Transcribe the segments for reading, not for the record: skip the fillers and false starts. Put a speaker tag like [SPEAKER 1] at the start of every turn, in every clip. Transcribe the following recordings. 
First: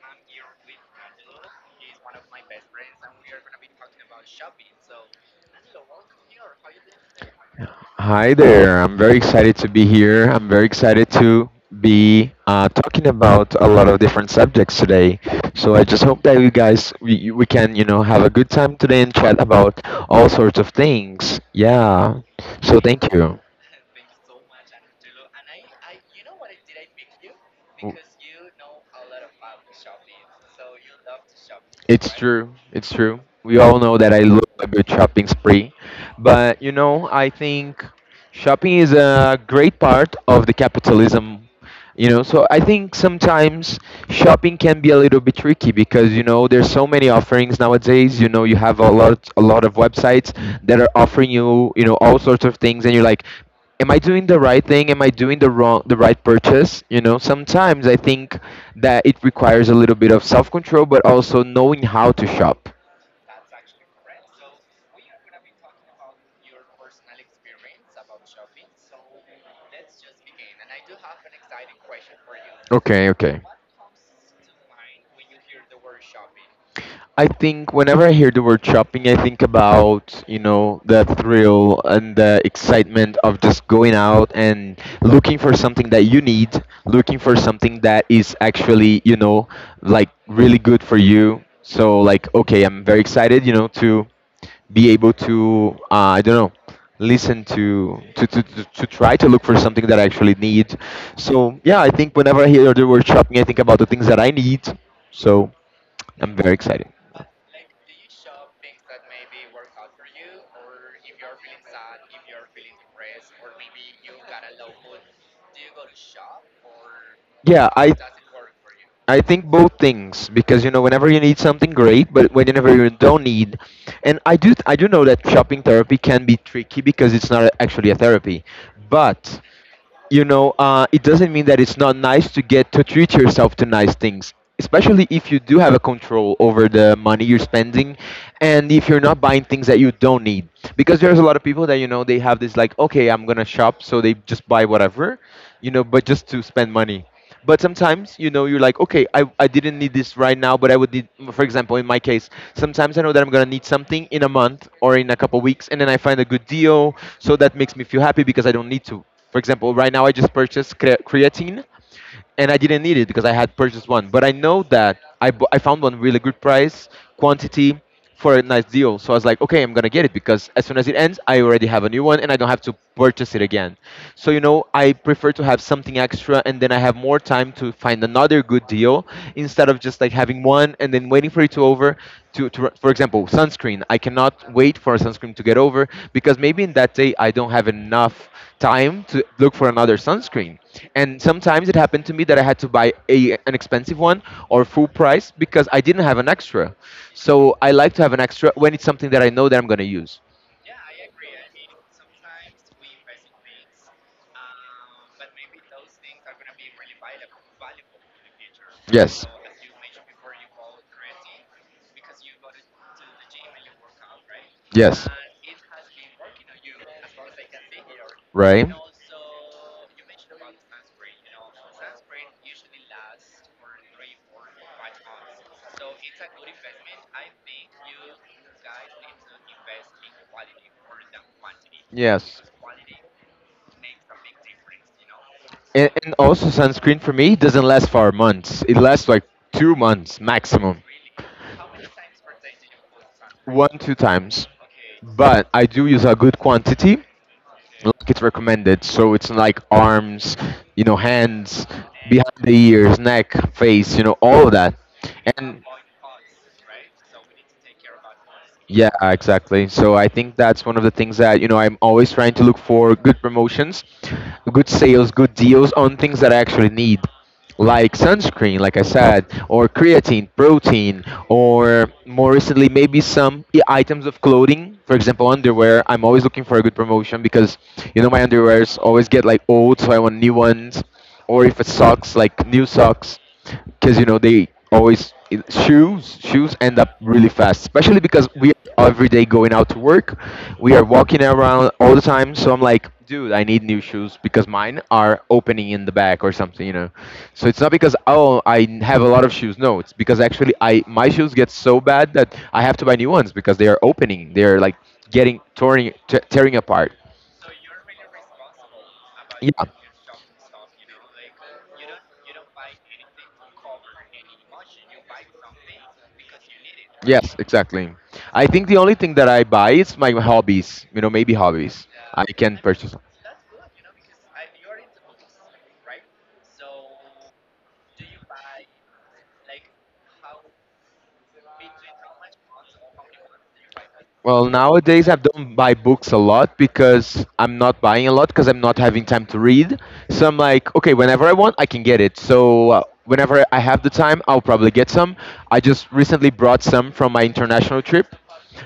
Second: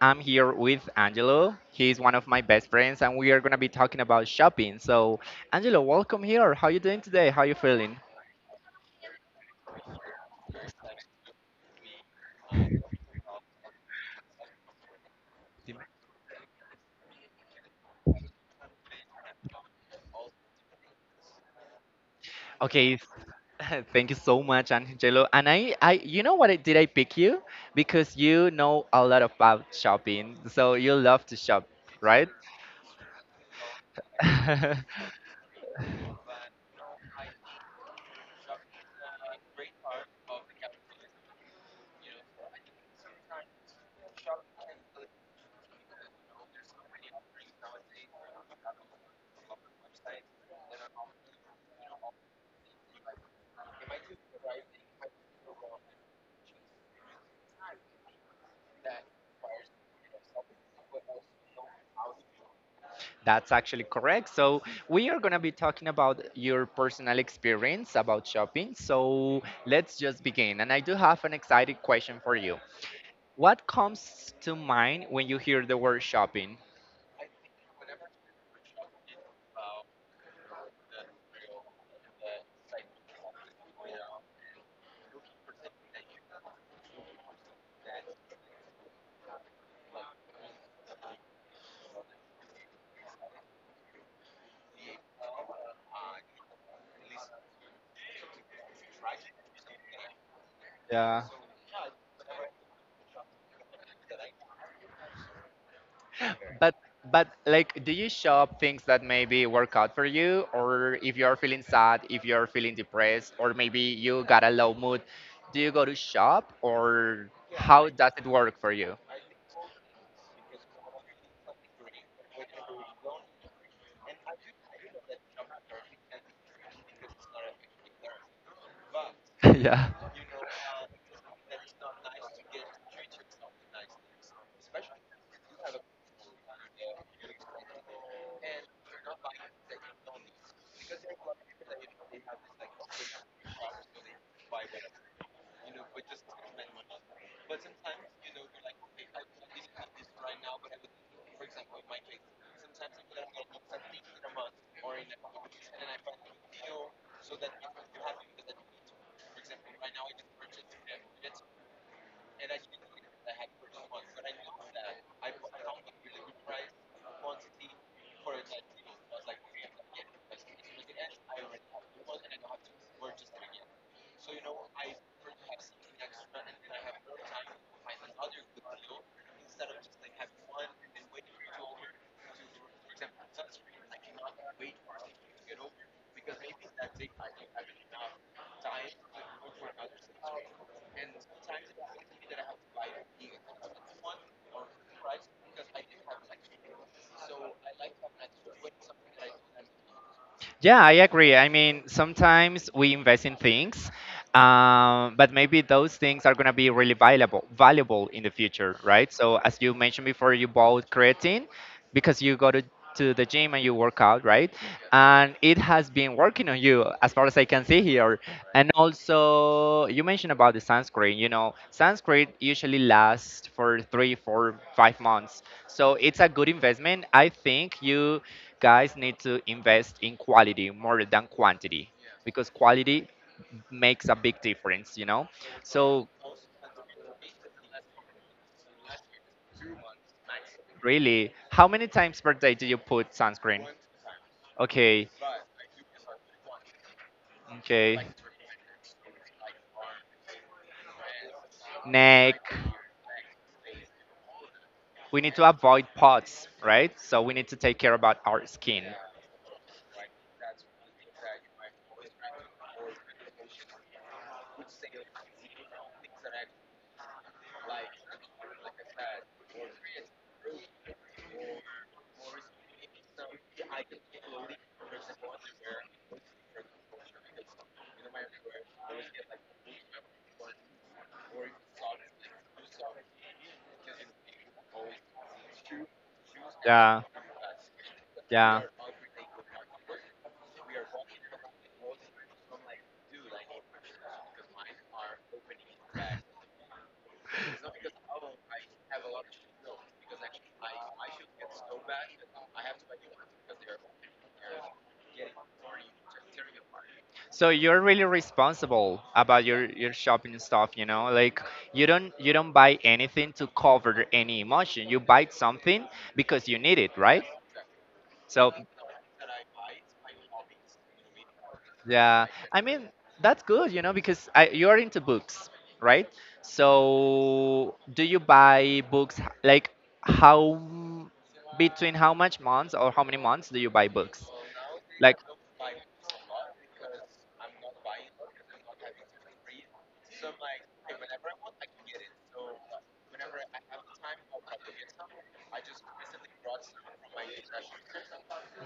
[SPEAKER 1] I'm here with Angelo. He's one of my best friends, and we are going to be talking about shopping. Angelo, welcome here. How you doing today? How you feeling?
[SPEAKER 2] Hi there. I'm very excited to be here. I'm very excited to be talking about a lot of different subjects today. So I just hope that we can have a good time today and chat about all sorts of things. Yeah. So
[SPEAKER 1] Okay.
[SPEAKER 2] thank you.
[SPEAKER 1] Thank you so much, Angelo. And I, you know what? I, did I pick you because you know a lot about shopping, so you love to shop,
[SPEAKER 2] It's
[SPEAKER 1] right?
[SPEAKER 2] true. It's true. We all know that I love a good shopping spree. But, you know, I think shopping is a great part of the capitalism. You know, so I think sometimes shopping can be a little bit tricky because you know there's so many offerings nowadays. You know, you have a lot of websites that are offering you, you know, all sorts of things, and you're like, am I doing the right thing? Am I doing the wrong, the right purchase? You know, sometimes I think that it requires a little bit of self control, but also knowing how to shop.
[SPEAKER 1] That's actually correct. So, we are going to be talking about your personal experience about shopping. So, let's just begin. And I do have an exciting question for you.
[SPEAKER 2] Okay, okay.
[SPEAKER 1] What comes to mind when you hear the word shopping?
[SPEAKER 2] I think whenever I hear the word shopping, I think about, you know, the thrill and the excitement of just going out and looking for something that you need, looking for something that is actually, you know, like really good for you. So, like, okay, I'm very excited, you know, to be able to I don't know listen to try to look for something that I actually need.
[SPEAKER 1] Yeah.
[SPEAKER 2] So yeah, I think whenever I hear the word shopping, I think about the things that I need. So I'm very
[SPEAKER 1] But
[SPEAKER 2] excited.
[SPEAKER 1] but like do you shop things that maybe work out for you or if you're feeling sad, if you're feeling depressed or maybe you got a low mood, do you go to shop or
[SPEAKER 2] Yeah,
[SPEAKER 1] how
[SPEAKER 2] I
[SPEAKER 1] does it work for you?
[SPEAKER 2] I think both things because you know whenever you need something great, but whenever you don't need, and I do know that shopping therapy can be tricky because it's not actually a therapy, but
[SPEAKER 1] yeah.
[SPEAKER 2] you know, it doesn't mean that it's not nice to get to treat yourself to nice things, especially if you do have a control over the money you're spending, and if you're not buying things that you don't need. Because there's a lot of people that you know they have this like, okay, I'm gonna shop, so they just buy whatever, you know, but just to spend money. But sometimes, you know, you're like, okay, I didn't need this right now, but I would need, for example, in my case, sometimes I know that I'm going to need something in a month or in a couple weeks, and then I find a good deal. So that makes me feel happy because I don't need to. For example, right now I just purchased creatine and I didn't need it because I had purchased one. But I know that I found one really good price, quantity for a nice deal. So I was like, okay, I'm gonna get it because as soon as it ends, I already have a new one and I don't have to purchase it again. So you know, I prefer to have something extra and then I have more time to find another good deal instead of just like having one and then waiting for it to over. To, to For example, sunscreen. I cannot wait for a sunscreen to get over because maybe in that day I don't have enough time to look for another sunscreen. And sometimes it happened to me that I had to buy a an expensive one or full price because I didn't have an extra. So I like to have an extra when it's something that I know that I'm going to use.
[SPEAKER 1] Yeah, I agree. I mean, sometimes we invest in things, but maybe those things are going to be really valuable in the future, right?
[SPEAKER 2] Yes.
[SPEAKER 1] So, as you mentioned before, you bought creatine because you go to the gym and you work out, right?
[SPEAKER 2] Yes.
[SPEAKER 1] And it has been working on you as far as I can see here.
[SPEAKER 2] Right.
[SPEAKER 1] And also, you mentioned about the sunscreen. You know, sunscreen usually lasts for 3, 4, 5 months. So it's a good investment. I think you guys need to invest in quality more than quantity
[SPEAKER 2] Yes.
[SPEAKER 1] because quality makes a big difference, you know? So,
[SPEAKER 2] And also, sunscreen for me doesn't last for months. It lasts like 2 months maximum,
[SPEAKER 1] really, how many times per day do you put sunscreen?
[SPEAKER 2] one, two times.
[SPEAKER 1] Okay,
[SPEAKER 2] Okay. But I do use a good quantity
[SPEAKER 1] okay.
[SPEAKER 2] like it's recommended. So it's like arms, you know, hands, behind the
[SPEAKER 1] Neck.
[SPEAKER 2] ears, neck, face, you know, all of that.
[SPEAKER 1] We need to
[SPEAKER 2] And
[SPEAKER 1] avoid pots, right? So we need to take care about our skin.
[SPEAKER 2] yeah, exactly. So I think that's one of the things that, you know, I'm always trying to look for good promotions, good sales, good deals on things that I actually need like sunscreen, like I said, or creatine, protein, or more recently, maybe some items of clothing. For example, underwear. I'm always looking for a good promotion because, you know, my underwears always get like old, so I want new ones. Or if it's socks, like new socks because you know they always shoes end up
[SPEAKER 1] Yeah,
[SPEAKER 2] really fast especially because we
[SPEAKER 1] yeah.
[SPEAKER 2] are every day going out to work, we are walking around all the time, so I'm like, dude, I need new shoes because mine are opening in the back or something, you know. So it's not because, oh, have a lot of shoes. No, it's because actually I my shoes get so bad that I have to buy new ones because they are opening, they're like getting torn, tearing apart.
[SPEAKER 1] So you're really responsible about
[SPEAKER 2] Yeah.
[SPEAKER 1] your shopping stuff, you know? Like you don't buy anything to cover any emotion. You buy something because you need it, right?
[SPEAKER 2] Yes, exactly. I
[SPEAKER 1] So
[SPEAKER 2] think the only thing that I buy is my hobbies. You know, maybe hobbies. I
[SPEAKER 1] yeah,
[SPEAKER 2] can
[SPEAKER 1] I mean
[SPEAKER 2] purchase.
[SPEAKER 1] that's good, you know, because I, you're into books, right? So do you buy books how m- between how much months or how many months do you buy books?
[SPEAKER 2] Well, nowadays I
[SPEAKER 1] Like
[SPEAKER 2] don't buy books a lot because I'm not buying a lot because I'm not having time to read. So I'm like, okay, whenever I want, I can get it. So whenever I have the time, I'll probably get some. I just recently brought some from my international trip.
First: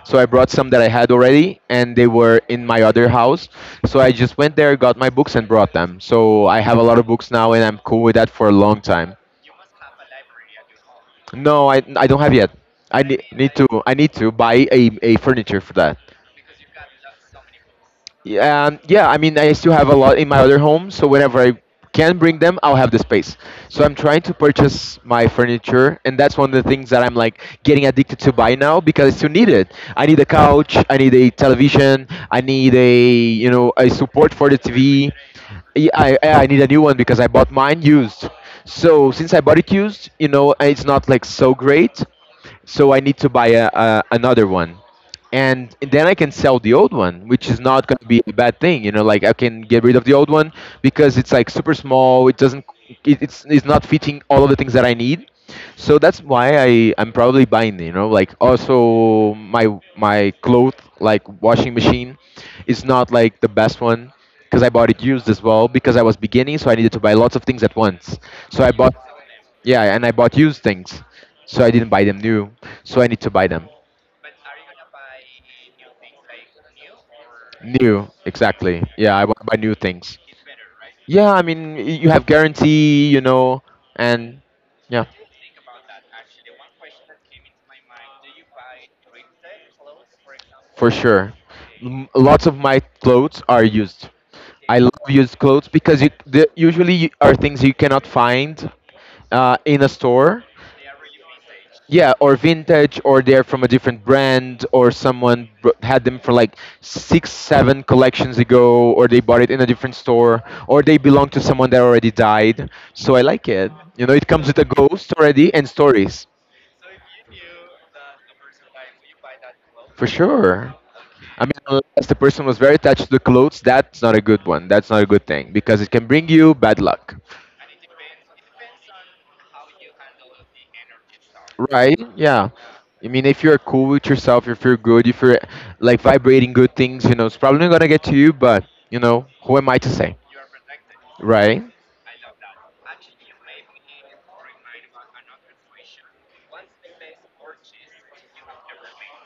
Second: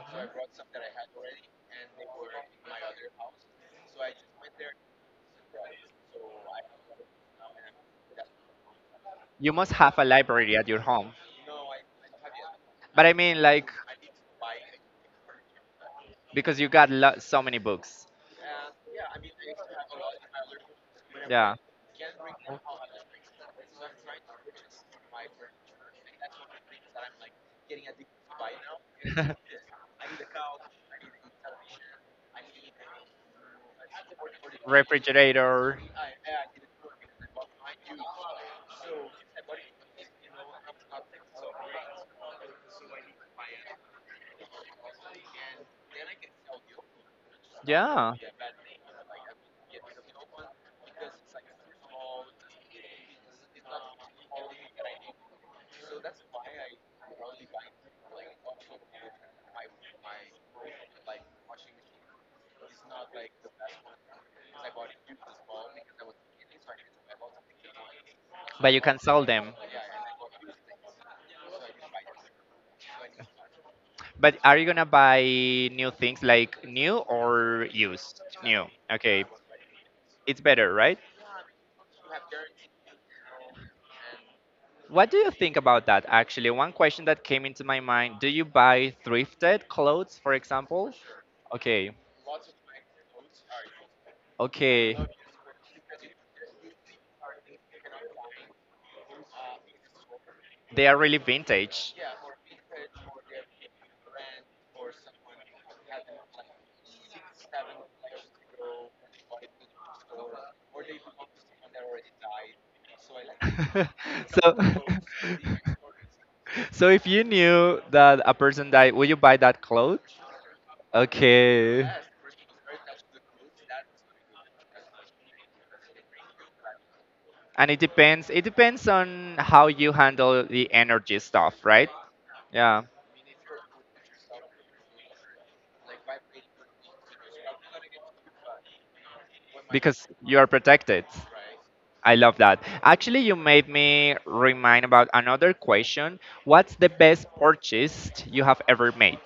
[SPEAKER 2] So I brought some that I had already, and they were in my other house. So I just went there, got my books, and brought them. So I have a lot of books now, and I'm cool with that for a long time.
[SPEAKER 1] you must have a library at your home,
[SPEAKER 2] No, I don't have yet.
[SPEAKER 1] but I mean like
[SPEAKER 2] I need to buy a furniture for that.
[SPEAKER 1] because you got so many books.
[SPEAKER 2] Yeah, yeah. I mean, I still have a lot in my other home, so whenever I
[SPEAKER 1] Yeah.
[SPEAKER 2] can bring them, I'll have the space. So I'm trying to purchase my furniture, and that's one of the things that I'm like getting addicted to buy now because I still need it. I need a couch, I need a television, I need a you know a support for the TV.
[SPEAKER 1] Refrigerator.
[SPEAKER 2] Yeah, I need a new one because I bought mine used. So since I bought it used, you know, it's not like so great. So I need to buy another one and then I can sell the old one, which is not going to
[SPEAKER 1] Yeah.
[SPEAKER 2] be a bad thing. You know, like I can get rid of the old one because it's like super small. It doesn't. It's not fitting all of the things that I need. So that's why I'm probably buying. You know, like also my cloth like washing machine is not like the best one because I bought it used as well because I was beginning, so I needed to buy lots of things at once. So I
[SPEAKER 1] But you
[SPEAKER 2] bought
[SPEAKER 1] can sell them.
[SPEAKER 2] yeah, and I bought used things. So I didn't buy them new. So I need to buy them.
[SPEAKER 1] But are you gonna buy new things like new or
[SPEAKER 2] New,
[SPEAKER 1] used new?
[SPEAKER 2] exactly. Yeah,
[SPEAKER 1] Okay,
[SPEAKER 2] I want to buy new things.
[SPEAKER 1] it's better right?
[SPEAKER 2] Yeah, I mean, you have guarantee, you know, and yeah.
[SPEAKER 1] What do you think about that? Actually, one question that came into my mind, do you buy thrifted clothes, for
[SPEAKER 2] For
[SPEAKER 1] example?
[SPEAKER 2] sure.
[SPEAKER 1] Okay.
[SPEAKER 2] M- Lots of my clothes are used. I
[SPEAKER 1] Okay.
[SPEAKER 2] love used clothes because usually are things you cannot find in a store.
[SPEAKER 1] They are really vintage.
[SPEAKER 2] Yeah, or vintage, or they're from a different brand, or someone had them for like six, seven collections ago, or they bought it in a different store, or they belong to someone that already died. So I like it. You know, it comes
[SPEAKER 1] So,
[SPEAKER 2] with a ghost already and stories,
[SPEAKER 1] so if you knew that a person died, would you buy that clothes?
[SPEAKER 2] for sure. I mean,
[SPEAKER 1] Okay.
[SPEAKER 2] unless the person was very attached to the clothes, that's not a good one. That's not a good thing because it can bring you bad luck.
[SPEAKER 1] And it depends. It depends on how you handle the energy stuff, right?
[SPEAKER 2] Right? Yeah.
[SPEAKER 1] Yeah.
[SPEAKER 2] I mean, if you're cool with yourself, if you're good, if you're like vibrating good things, you know, it's probably not gonna get to you, but you know, who am I to
[SPEAKER 1] Because
[SPEAKER 2] say,
[SPEAKER 1] you are protected.
[SPEAKER 2] right?
[SPEAKER 1] I love that. Actually, you made me remind about another question. What's the best purchase you have ever made?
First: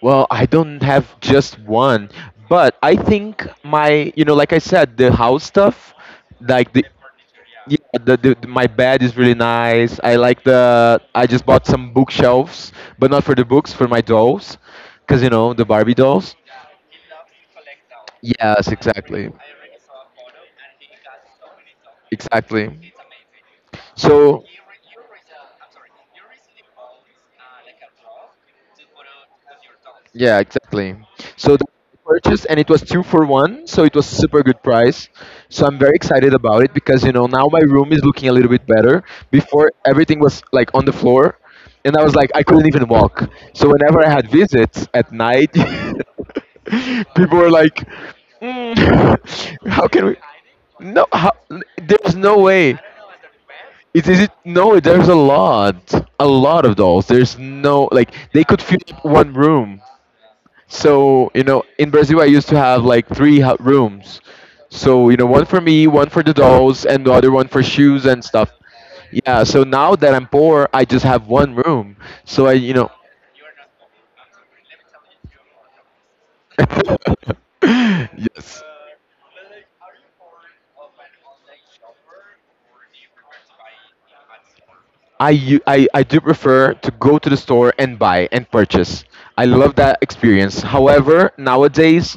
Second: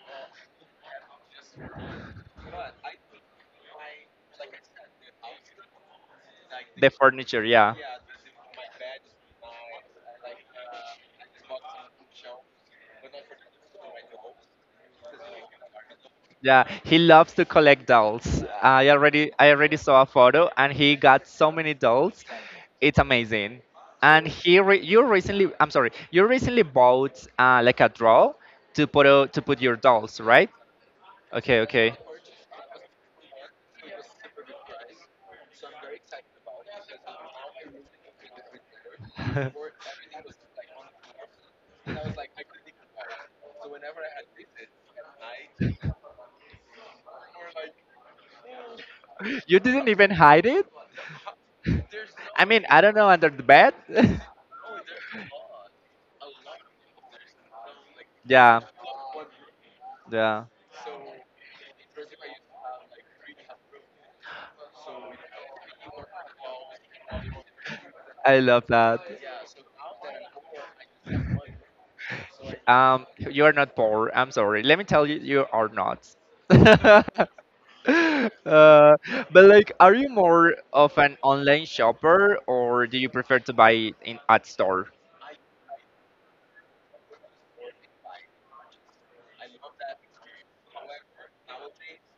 [SPEAKER 2] Well, I don't have just one, but I think my, you know, like I said, the house stuff, like the,
[SPEAKER 1] The furniture, yeah.
[SPEAKER 2] yeah, the, my bed is really nice. I like the, I just bought some bookshelves, but not for the books, for my dolls, because you know, the Barbie dolls.
[SPEAKER 1] Yeah, he loves to collect dolls.
[SPEAKER 2] Yes,
[SPEAKER 1] I
[SPEAKER 2] exactly,
[SPEAKER 1] already I already saw a photo and he got so many dolls.
[SPEAKER 2] exactly.
[SPEAKER 1] It's amazing. And
[SPEAKER 2] So
[SPEAKER 1] you recently, I'm sorry, you recently bought like a draw to to put your dolls,
[SPEAKER 2] yeah,
[SPEAKER 1] right?
[SPEAKER 2] exactly. So
[SPEAKER 1] Okay,
[SPEAKER 2] the
[SPEAKER 1] okay.
[SPEAKER 2] purchase and it was two for one, so it was super good price. So I'm very excited about it because you know now my room is looking a little bit better. Before everything was like on the floor, and I was like I couldn't even walk. So whenever I had visits at night, people were like,
[SPEAKER 1] You
[SPEAKER 2] "Mm, how
[SPEAKER 1] didn't
[SPEAKER 2] can
[SPEAKER 1] even
[SPEAKER 2] we?"
[SPEAKER 1] hide it?
[SPEAKER 2] No, how, there's no
[SPEAKER 1] I mean,
[SPEAKER 2] way.
[SPEAKER 1] I don't know, under the bed.
[SPEAKER 2] It is it no, there's a lot of dolls. There's no like they
[SPEAKER 1] yeah.
[SPEAKER 2] could fill up one room.
[SPEAKER 1] Yeah.
[SPEAKER 2] So you know, in Brazil, I used to have like rooms. So you know, one for me, one for the dolls, and the other one for shoes and
[SPEAKER 1] I
[SPEAKER 2] stuff.
[SPEAKER 1] love that.
[SPEAKER 2] Yeah. So now that I'm poor, I just have one room. So I,
[SPEAKER 1] You are not poor. I'm sorry. Let me tell you, you are not. Uh,
[SPEAKER 2] yes.
[SPEAKER 1] but like, are you more of an online shopper or do you prefer to buy in at store?
[SPEAKER 2] I do prefer to go to the store and buy and purchase. I love that experience. However, nowadays,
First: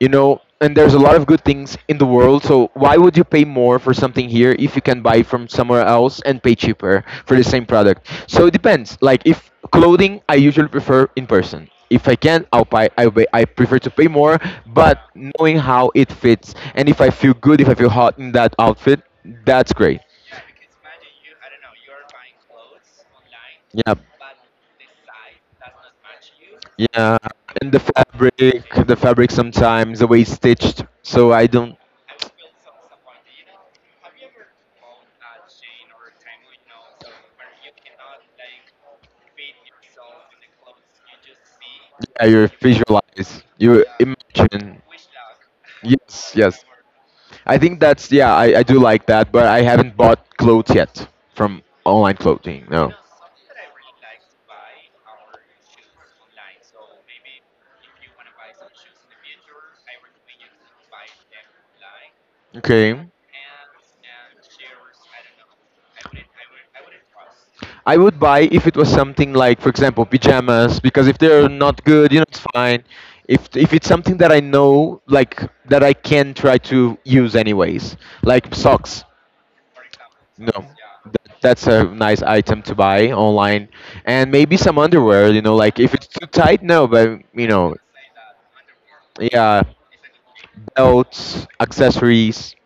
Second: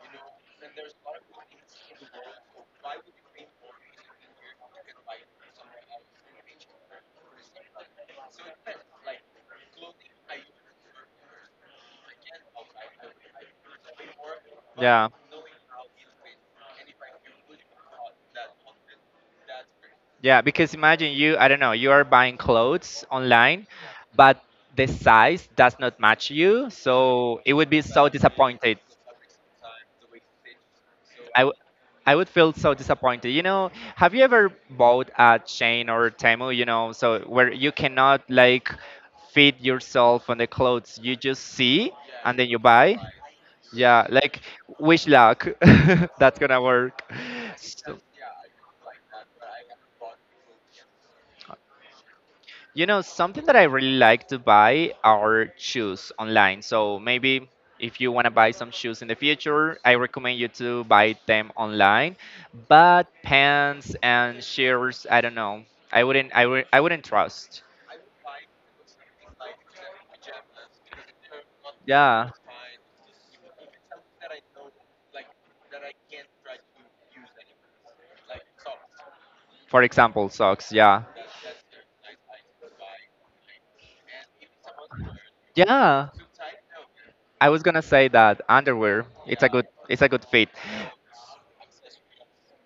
[SPEAKER 2] you know, and there's a lot of good things in the world, so why would you pay more for something here if you can buy from somewhere else and pay cheaper for the same product? So it depends. Like if clothing I usually prefer in person. If I can, I'll buy. I prefer to pay more, but
[SPEAKER 1] Yeah,
[SPEAKER 2] knowing how it fits and if I feel good, if I feel hot in that outfit, that's great.
[SPEAKER 1] yeah, because imagine you, I don't know, you are buying clothes online,
[SPEAKER 2] Yeah,
[SPEAKER 1] but the size does not match you,
[SPEAKER 2] yeah.
[SPEAKER 1] so it
[SPEAKER 2] And
[SPEAKER 1] would
[SPEAKER 2] the
[SPEAKER 1] be so
[SPEAKER 2] fabric,
[SPEAKER 1] disappointed.
[SPEAKER 2] the fabric sometimes the way it's stitched. So
[SPEAKER 1] I,
[SPEAKER 2] I
[SPEAKER 1] w-
[SPEAKER 2] don't.
[SPEAKER 1] I would feel so disappointed. You know, have you ever bought a chain or Temu, you know, so where you cannot like fit yourself on the clothes you just see
[SPEAKER 2] Yeah,
[SPEAKER 1] and
[SPEAKER 2] you
[SPEAKER 1] then you buy?
[SPEAKER 2] visualize, you
[SPEAKER 1] Yeah, like
[SPEAKER 2] imagine.
[SPEAKER 1] wish luck.
[SPEAKER 2] Yes,
[SPEAKER 1] That's
[SPEAKER 2] yes.
[SPEAKER 1] gonna work.
[SPEAKER 2] I think
[SPEAKER 1] So-
[SPEAKER 2] that's yeah, I do like that, but I haven't bought clothes yet from online clothing.
[SPEAKER 1] You
[SPEAKER 2] No.
[SPEAKER 1] know, something that I really like to buy are shoes online. So maybe if you want to buy some shoes in the future, I recommend you to buy them online.
[SPEAKER 2] Okay.
[SPEAKER 1] But pants and shirts, I don't know. I wouldn't trust.
[SPEAKER 2] I would buy if it was something like, for example, pajamas, because if they're not good, you know,
[SPEAKER 1] Yeah.
[SPEAKER 2] it's fine. If it's something that I know, like that I can try to use anyways, like socks.
[SPEAKER 1] For example,
[SPEAKER 2] No,
[SPEAKER 1] socks, yeah.
[SPEAKER 2] that's a nice item to buy online, and maybe some underwear. You know, like if it's
[SPEAKER 1] Yeah.
[SPEAKER 2] too tight, no. But you
[SPEAKER 1] I was
[SPEAKER 2] know,
[SPEAKER 1] gonna say that underwear, it's
[SPEAKER 2] yeah,
[SPEAKER 1] a good fit.
[SPEAKER 2] belts, accessories.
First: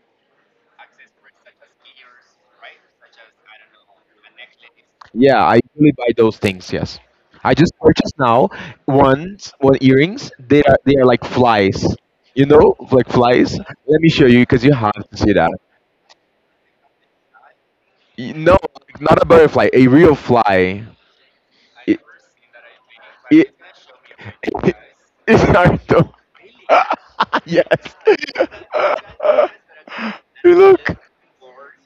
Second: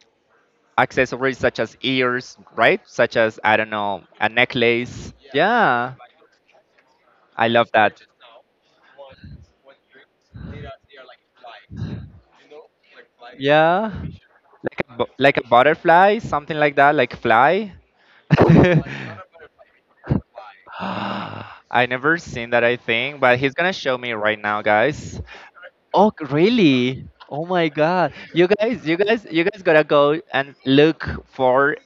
[SPEAKER 1] Accessories such as ears, right? Such as, I don't know, a necklace.
[SPEAKER 2] Yeah, I usually
[SPEAKER 1] Yeah.
[SPEAKER 2] buy those things. Yes,
[SPEAKER 1] I
[SPEAKER 2] I
[SPEAKER 1] love
[SPEAKER 2] just
[SPEAKER 1] that.
[SPEAKER 2] purchased now one earrings. They are like flies. You know, like flies.
[SPEAKER 1] Yeah.
[SPEAKER 2] Let me show you because you
[SPEAKER 1] Like
[SPEAKER 2] have to see
[SPEAKER 1] like a
[SPEAKER 2] that.
[SPEAKER 1] butterfly, something like that, like fly.
[SPEAKER 2] Y- No, not a butterfly, a real fly.
[SPEAKER 1] I
[SPEAKER 2] It,
[SPEAKER 1] never seen that, I think, but he's
[SPEAKER 2] it,
[SPEAKER 1] gonna show me right now, guys.
[SPEAKER 2] it's hard
[SPEAKER 1] Oh,
[SPEAKER 2] though.
[SPEAKER 1] really? Oh my
[SPEAKER 2] yes.
[SPEAKER 1] god. You guys, you guys, you guys gotta go and
[SPEAKER 2] look,
[SPEAKER 1] look for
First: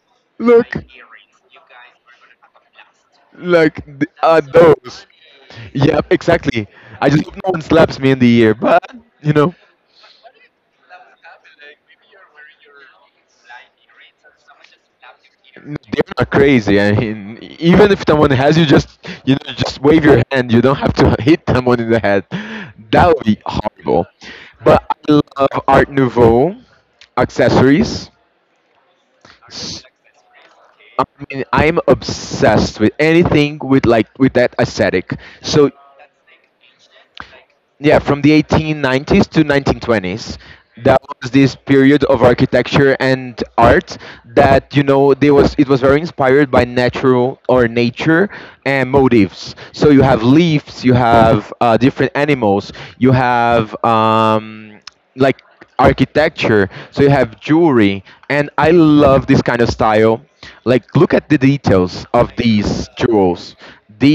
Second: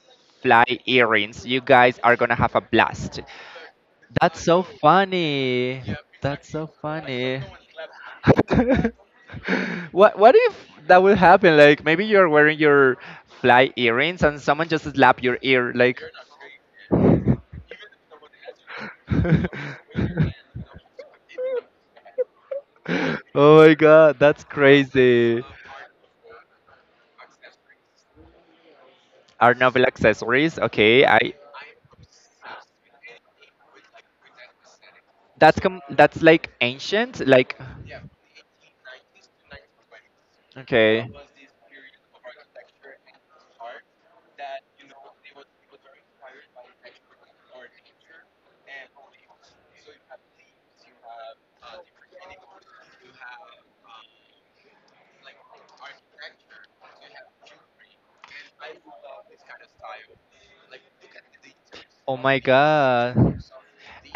[SPEAKER 1] fly
[SPEAKER 2] look,
[SPEAKER 1] earrings. You guys are gonna have a blast.
[SPEAKER 2] Are
[SPEAKER 1] That's so
[SPEAKER 2] those?
[SPEAKER 1] funny.
[SPEAKER 2] Yep,
[SPEAKER 1] That's
[SPEAKER 2] exactly.
[SPEAKER 1] so
[SPEAKER 2] I just hope
[SPEAKER 1] funny.
[SPEAKER 2] no one slaps me in the ear, but you know.
[SPEAKER 1] What if that would happen? Like maybe you're wearing your fly earrings and someone just slap your ear like
[SPEAKER 2] They're not crazy. I mean, even if someone has you, just you know, just wave your hand. You don't have to hit someone in the head. That would be
[SPEAKER 1] Oh my
[SPEAKER 2] horrible.
[SPEAKER 1] god, that's
[SPEAKER 2] But I
[SPEAKER 1] crazy.
[SPEAKER 2] love Art Nouveau accessories.
[SPEAKER 1] Are novel
[SPEAKER 2] S-
[SPEAKER 1] accessories.
[SPEAKER 2] I
[SPEAKER 1] Okay, I
[SPEAKER 2] mean, I'm obsessed with anything with like with that aesthetic. So
[SPEAKER 1] that's like ancient like
[SPEAKER 2] yeah, from the 1890s to 1920s. That
[SPEAKER 1] okay.
[SPEAKER 2] was this period of architecture and art that you know they was it was very inspired by natural or nature and motifs. So you have leaves, you have different animals, you have like architecture, so you have jewelry, and I love this kind of style. Like look at the details
[SPEAKER 1] Oh
[SPEAKER 2] of
[SPEAKER 1] my
[SPEAKER 2] these
[SPEAKER 1] god.
[SPEAKER 2] jewels.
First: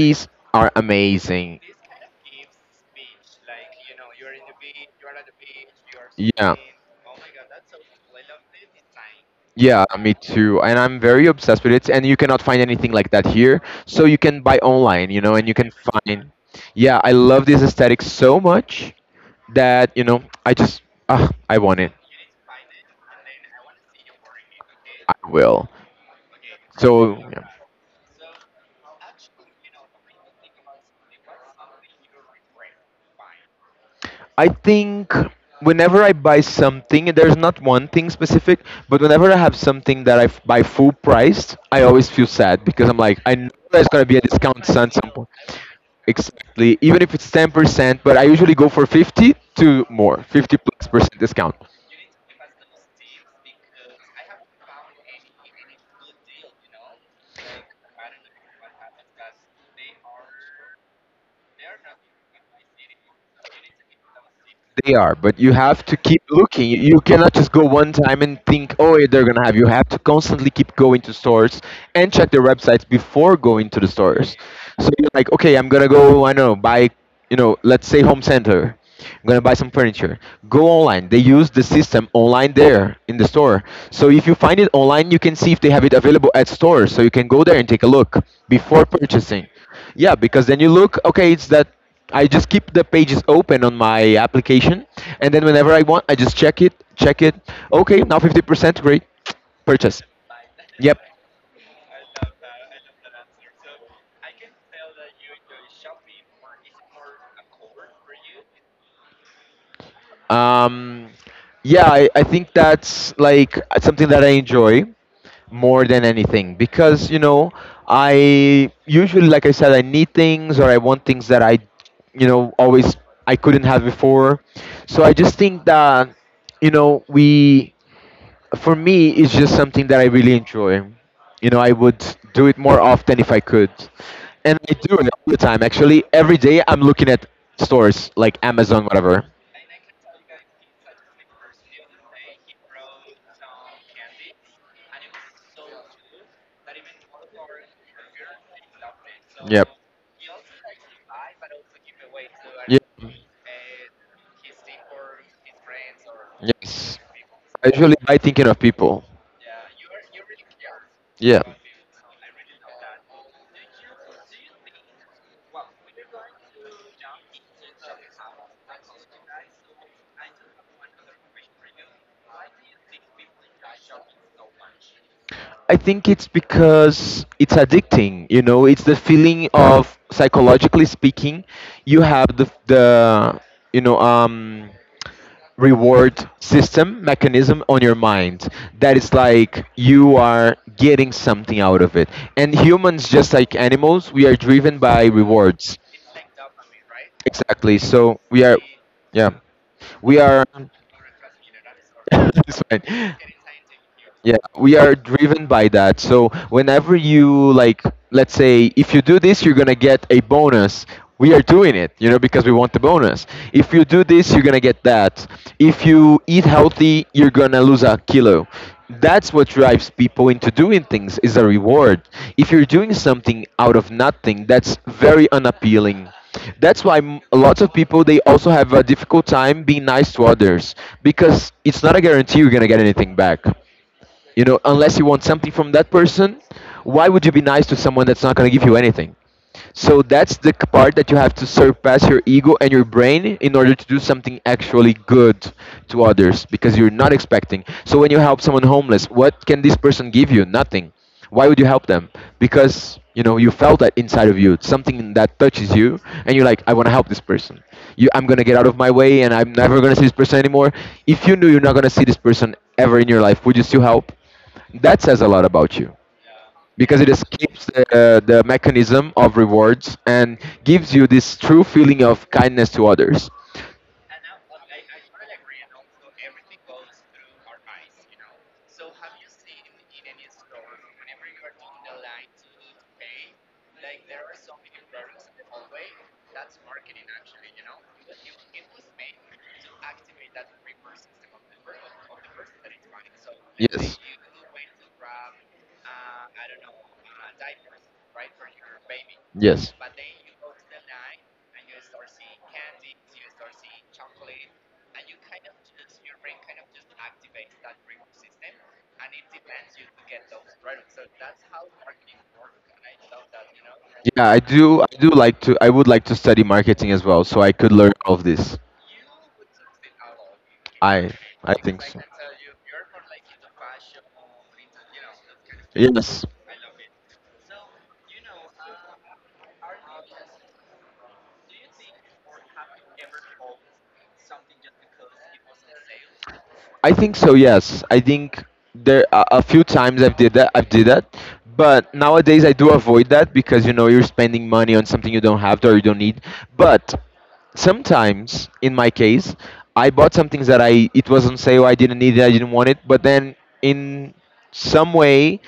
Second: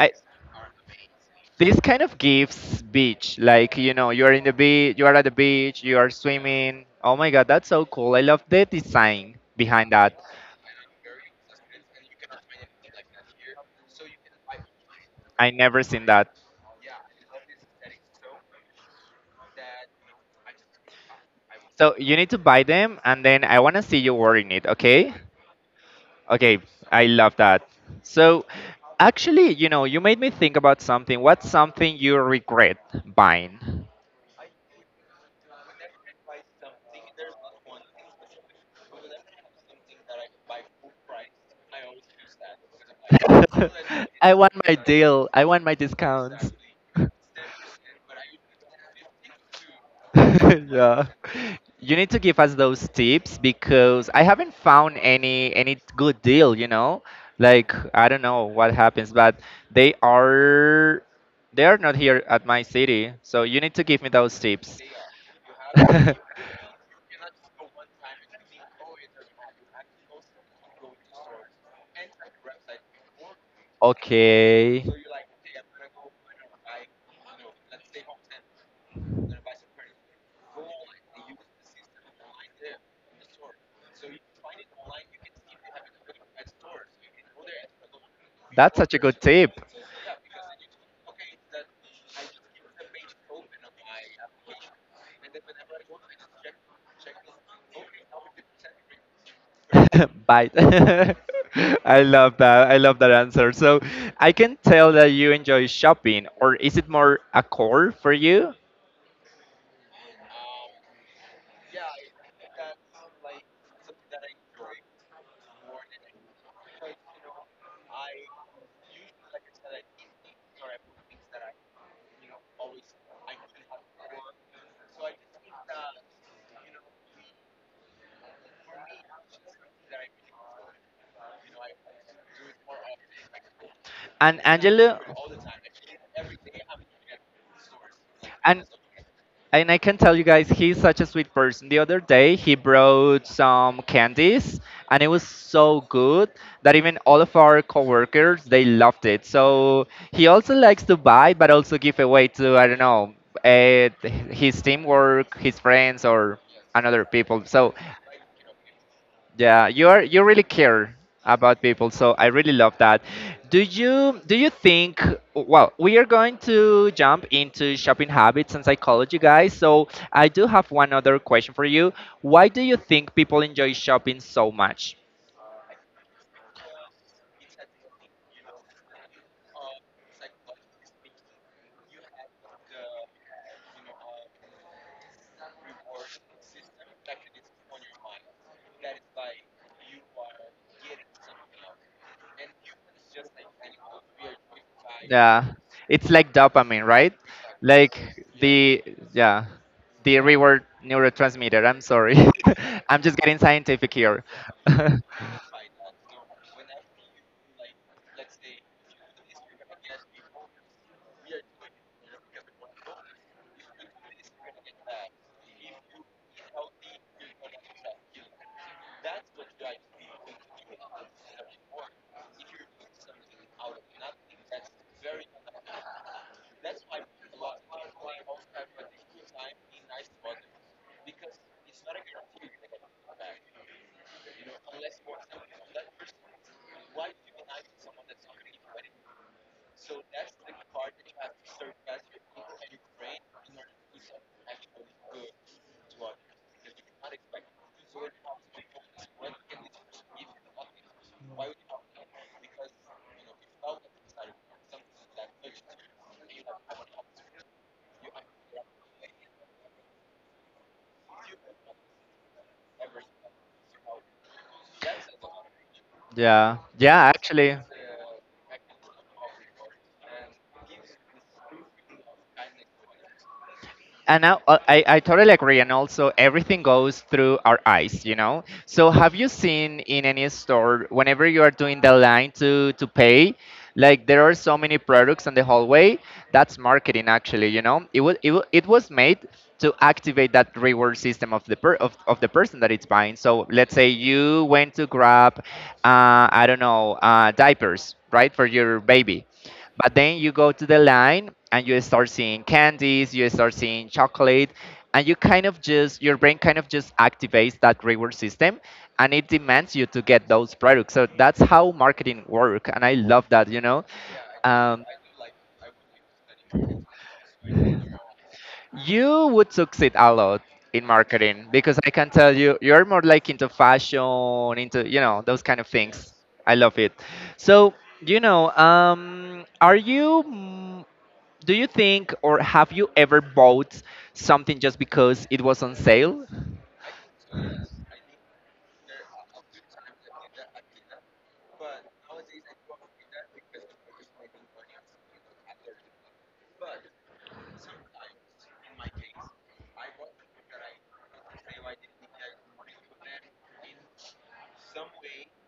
[SPEAKER 1] I
[SPEAKER 2] are amazing.
[SPEAKER 1] this kind of gives beach. Like, you know, you're in the beach, you are at the beach, you are
[SPEAKER 2] Yeah.
[SPEAKER 1] swimming. Oh my god, that's so cool. I love the design
[SPEAKER 2] Yeah,
[SPEAKER 1] behind
[SPEAKER 2] me
[SPEAKER 1] that.
[SPEAKER 2] too. And I'm very obsessed with it. And you cannot find anything like that here. So you can buy online, you know, and
[SPEAKER 1] I
[SPEAKER 2] you can
[SPEAKER 1] never seen that.
[SPEAKER 2] find. Yeah, I love this aesthetic so much that, I want it.
[SPEAKER 1] So you need to buy them and then I wanna see you wearing it, okay?
[SPEAKER 2] I will.
[SPEAKER 1] Okay, I
[SPEAKER 2] So
[SPEAKER 1] love that. So actually, you know, you made me think about something. What's something you regret buying?
[SPEAKER 2] I think whenever I buy something, and there's not one thing specific, but whenever I have something that I buy full priced, I always feel sad because I'm like, I know there's going to be a
[SPEAKER 1] I want
[SPEAKER 2] discount
[SPEAKER 1] my
[SPEAKER 2] on some point.
[SPEAKER 1] deal. I want my discounts.
[SPEAKER 2] Exactly. Even if it's 10%, but I usually go for 50 to more, 50 plus
[SPEAKER 1] yeah.
[SPEAKER 2] percent discount.
[SPEAKER 1] You need to give us those tips because I haven't found any good deal, you know? Like I don't know what happens, but they are they are not here at my city. So you need to give me those tips.
[SPEAKER 2] They are, but you have to keep looking. You cannot just go one time and think, oh, yeah, they're gonna have. You have to constantly keep going to stores and check their websites before going to the stores.
[SPEAKER 1] okay.
[SPEAKER 2] So you're like, okay, I'm gonna go. I don't know, buy, you know, let's say home center. I'm gonna buy some furniture. Go online. They use the system online there in the store. So if you find it online, you can see if they have it available at stores. So you can go there and take a look
[SPEAKER 1] That's
[SPEAKER 2] before
[SPEAKER 1] such a good
[SPEAKER 2] purchasing.
[SPEAKER 1] tip.
[SPEAKER 2] Yeah, because then you look, okay, it's that I just keep the pages open on my application, and then whenever I want, I just check it. Okay, now 50%, great. Purchase.
[SPEAKER 1] Bite.
[SPEAKER 2] Yep.
[SPEAKER 1] I love that. I love that answer. So I can tell that you enjoy shopping, or is it more a chore for you?
[SPEAKER 2] Um, yeah, I think that's like something that I enjoy more than anything because you know I usually like I said I need things or I want things that I you know always I couldn't have before. So I just think that you know we for me it's just something that I really enjoy. You know I would do it more often if I could,
[SPEAKER 1] And
[SPEAKER 2] and I do it
[SPEAKER 1] Angela,
[SPEAKER 2] all the time, actually. Every day I'm looking at stores like
[SPEAKER 1] and
[SPEAKER 2] Amazon, whatever.
[SPEAKER 1] and I can tell you guys, he's such a sweet person. The other day, he brought some candies, and it was so good that even all of our coworkers they loved it.
[SPEAKER 2] Yep,
[SPEAKER 1] So he also likes to buy, but also give away to I don't
[SPEAKER 2] yep.
[SPEAKER 1] know, uh, his teamwork, his friends, or
[SPEAKER 2] Yes,
[SPEAKER 1] another people.
[SPEAKER 2] I
[SPEAKER 1] So
[SPEAKER 2] usually buy thinking of people.
[SPEAKER 1] yeah, you are you really care
[SPEAKER 2] Yeah,
[SPEAKER 1] about people, so I really love that. Do you think well, we are going to jump into shopping habits and psychology, guys. So I do have one other question for you. Why do you think people enjoy shopping so much?
[SPEAKER 2] I think it's because it's addicting. You know, it's the feeling of psychologically speaking, you have the you know reward system mechanism on your mind that is like you are getting something out of it. And humans, just like animals, we are driven by
[SPEAKER 1] Yeah,
[SPEAKER 2] rewards.
[SPEAKER 1] it's like dopamine, right?
[SPEAKER 2] Exactly. So
[SPEAKER 1] like
[SPEAKER 2] we are,
[SPEAKER 1] the
[SPEAKER 2] yeah,
[SPEAKER 1] Yeah, the
[SPEAKER 2] we are.
[SPEAKER 1] reward neurotransmitter, I'm sorry.
[SPEAKER 2] it's fine.
[SPEAKER 1] I'm just getting scientific here.
[SPEAKER 2] Yeah, we are driven by that. So whenever you like, let's say, if you do this, you're gonna get a bonus. We are doing it, you know, because we want the bonus. If you do this, you're gonna get that. If you eat healthy, you're gonna lose a kilo. That's what drives people into doing things is a
[SPEAKER 1] If
[SPEAKER 2] reward. If
[SPEAKER 1] you
[SPEAKER 2] you're
[SPEAKER 1] do
[SPEAKER 2] doing something
[SPEAKER 1] something out
[SPEAKER 2] out
[SPEAKER 1] of
[SPEAKER 2] of
[SPEAKER 1] nothing,
[SPEAKER 2] nothing,
[SPEAKER 1] that's
[SPEAKER 2] that's
[SPEAKER 1] very.
[SPEAKER 2] very unappealing.
[SPEAKER 1] That's
[SPEAKER 2] That's
[SPEAKER 1] a
[SPEAKER 2] why
[SPEAKER 1] lot of people
[SPEAKER 2] lots of people they
[SPEAKER 1] playing all the
[SPEAKER 2] also
[SPEAKER 1] time,
[SPEAKER 2] have a
[SPEAKER 1] but they
[SPEAKER 2] difficult
[SPEAKER 1] spend time
[SPEAKER 2] time being
[SPEAKER 1] being nice
[SPEAKER 2] nice
[SPEAKER 1] to
[SPEAKER 2] to
[SPEAKER 1] others
[SPEAKER 2] others
[SPEAKER 1] because
[SPEAKER 2] because it's
[SPEAKER 1] it's
[SPEAKER 2] not
[SPEAKER 1] not
[SPEAKER 2] a
[SPEAKER 1] a
[SPEAKER 2] guarantee you're
[SPEAKER 1] guarantee
[SPEAKER 2] gonna
[SPEAKER 1] they're
[SPEAKER 2] get
[SPEAKER 1] going to
[SPEAKER 2] anything
[SPEAKER 1] come back.
[SPEAKER 2] back. You
[SPEAKER 1] You know,
[SPEAKER 2] know,
[SPEAKER 1] unless
[SPEAKER 2] unless you
[SPEAKER 1] for
[SPEAKER 2] want something
[SPEAKER 1] example
[SPEAKER 2] from
[SPEAKER 1] that
[SPEAKER 2] that
[SPEAKER 1] person.
[SPEAKER 2] person, why
[SPEAKER 1] Why
[SPEAKER 2] would
[SPEAKER 1] do
[SPEAKER 2] you be nice to
[SPEAKER 1] even
[SPEAKER 2] someone that's not going to give you
[SPEAKER 1] waiting?
[SPEAKER 2] anything? So that's the part that you have to surpass your ego and your brain in order to do something actually good to others because you're not expecting. So when you help someone homeless, what can this person give you? Nothing. Why would you help them? Because you know you felt that inside of you, something that touches you, and you're like, I want to help this person. You, I'm gonna get out of my way, and I'm never gonna see this person anymore. If you knew you're not gonna see this person ever in your life, would you still help? That says a lot about you
[SPEAKER 1] Yeah.
[SPEAKER 2] because
[SPEAKER 1] Yeah,
[SPEAKER 2] it
[SPEAKER 1] actually.
[SPEAKER 2] escapes the mechanism of rewards and gives you this true feeling of kindness to others.
[SPEAKER 1] And now I totally agree. And also, everything goes through our eyes, you know? So, have you seen in any store, whenever you are doing the line to pay, like there are so many products on the hallway? That's marketing, actually, you know? It was made to activate that reward system of of the person that it's buying. So, let's say
[SPEAKER 2] Yes.
[SPEAKER 1] you went to grab I don't know, diapers, right, for your baby.
[SPEAKER 2] Yes.
[SPEAKER 1] But then you go to the line and you start seeing candies, you start seeing chocolate, and you kind of just, your brain kind of just activates that reward system and it demands you to get those products. So that's how marketing work, and I love that, you know.
[SPEAKER 2] Yeah, I do. I
[SPEAKER 1] Um,
[SPEAKER 2] do like to. I would like to study marketing as well, so I could learn all of this.
[SPEAKER 1] You would succeed a lot in
[SPEAKER 2] I
[SPEAKER 1] marketing
[SPEAKER 2] I
[SPEAKER 1] because
[SPEAKER 2] think
[SPEAKER 1] I
[SPEAKER 2] so.
[SPEAKER 1] can tell you you're more like into fashion, into you know those kind of things.
[SPEAKER 2] Yes.
[SPEAKER 1] I love it. So you know, are you? Do you think or have you ever bought something just because it was on sale?
[SPEAKER 2] I think so. Yes, I think there a few times I've did that, but nowadays I do avoid that because you know you're spending money on something you don't have to or you don't need. But sometimes, in my case, I bought some things that I it was on sale. I didn't need it. I didn't want it. But then in some way,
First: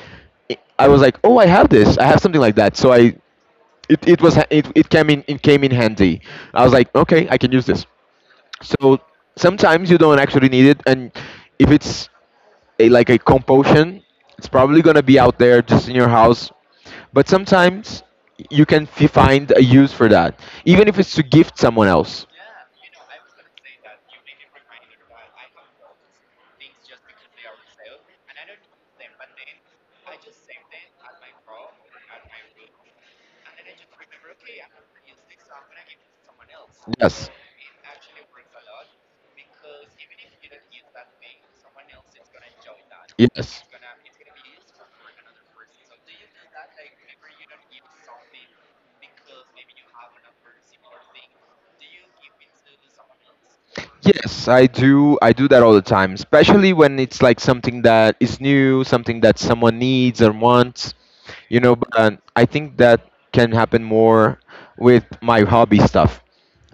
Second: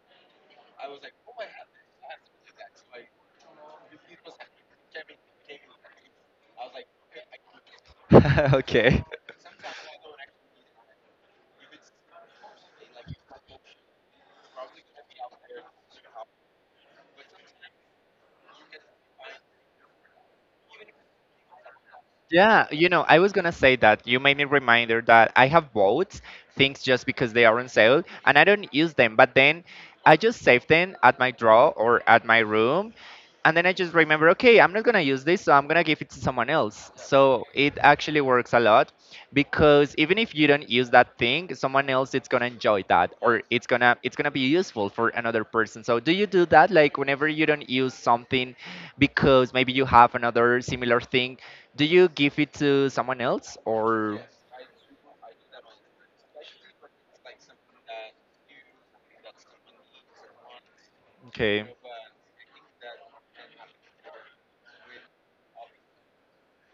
[SPEAKER 2] I was like, oh, I have this. I have something like that. So I. It came in handy. I was like, okay, I can use this. So
[SPEAKER 1] okay.
[SPEAKER 2] sometimes you don't actually need it, and if it's a, like a compulsion, it's probably gonna be out there just in your house. But sometimes you can find a use for that, even if it's to gift someone else.
[SPEAKER 1] Yeah, you know, I was gonna say that you made me reminder that I have bought things just because they are on sale and I don't use them, but then I just save them at my drawer or at my room, and then I just remember, okay, I'm not gonna use this, so I'm gonna give it to someone else.
[SPEAKER 2] Yes,
[SPEAKER 1] So it actually works a lot because even if you don't use that thing, someone else it's gonna enjoy that or
[SPEAKER 2] yes.
[SPEAKER 1] it's gonna be useful for another person. So do you do that like whenever you don't use something because maybe you have another similar thing do you give it to someone else or
[SPEAKER 2] Yes, I do. I do that all the time, especially when it's like something that is new, something that someone needs or wants, you
[SPEAKER 1] okay?
[SPEAKER 2] know. But I think that can happen more with my hobby stuff